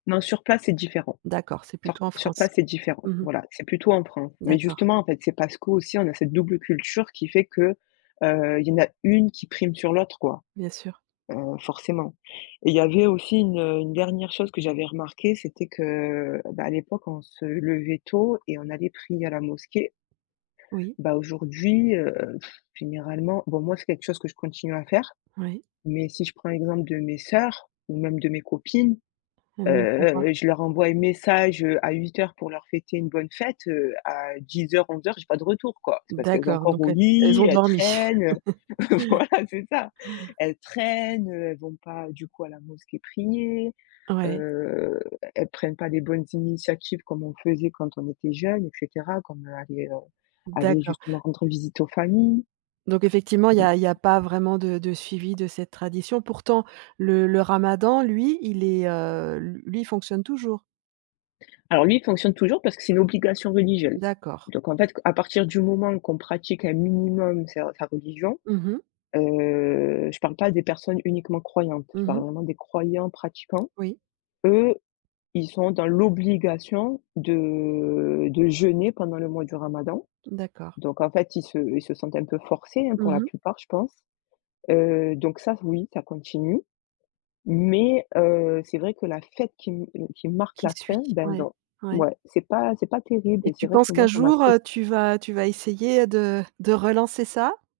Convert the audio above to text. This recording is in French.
Non, sur place, c'est différent. D'accord, c'est Sur plutôt en sur France? place, c'est différent. Mmh mh. Voilà, c'est plutôt en France, mais D'accord. justement, en fait, c'est parce qu'aussi, on a cette double culture qui fait que, heu, il y en a une qui prime sur l'autre quoi, Bien sûr. heu, forcément et il y avait aussi une, heu, une dernière chose que j'avais remarquée, c'était que, heu, bah à l'époque on se levait tôt et on allait prier à la mosquée. Oui. Bah aujourd'hui, heu, pff généralement bon moi c'est quelque chose que je continue à faire, Oui. mais si je prends exemple de mes sœurs ou même de mes copines. Elle ne prend pas? Heu, je leur envoie un message, heu, à 08:00 pour leur fêter une bonne fête, heu, à 10:00-11:00 j'ai pas de retour quoi. C'est parce qu'elles sont D'accord, encore donc au ell elles lit, ont elles dormi. traînent, heu, voilà, c'est ça. Elles traînent, heu, elles vont pas du coup à la mosquée prier, Ouais. heu, e elles prennent pas des bonnes initiatives comme on faisait quand on était jeunes et cetera. Comme, heu, aller, heu, aller D'accord. justement rendre visite aux familles. Donc effectivement il y Donc a il y a pas vraiment de de suivi de cette tradition. Pourtant le le ramadan lui il est, heu, lu lui, il fonctionne toujours? Alors lui, il fonctionne toujours parce que c'est une obligation religieuse, D'accord. donc en fait qu à partir du moment qu'on pratique un minimum ses sa religion, Mmh mh. heu, je parle pas des personnes uniquement croyantes, je Mmh mh. parle vraiment des croyants pratiquants. Oui. Eux, ils sont dans l'obligation de de jeûner pendant le mois du ramadan, D'accord. donc en fait, ils se ils se sentent un peu forcés hein pour Mmh la mh. plupart, je pense. Heu, donc ça, oui, ça continue, mais heu, c'est vrai que la fête qui m heu, qui marque Qui la fin, suis-je? beh Ouais, dans ouais. ouais, c'est pas c'est pas terrible Et et tu c'est vrai penses que qu'un moi, ça jour, heu, m'attriste. tu vas tu vas essayer, heu, de de relancer ça?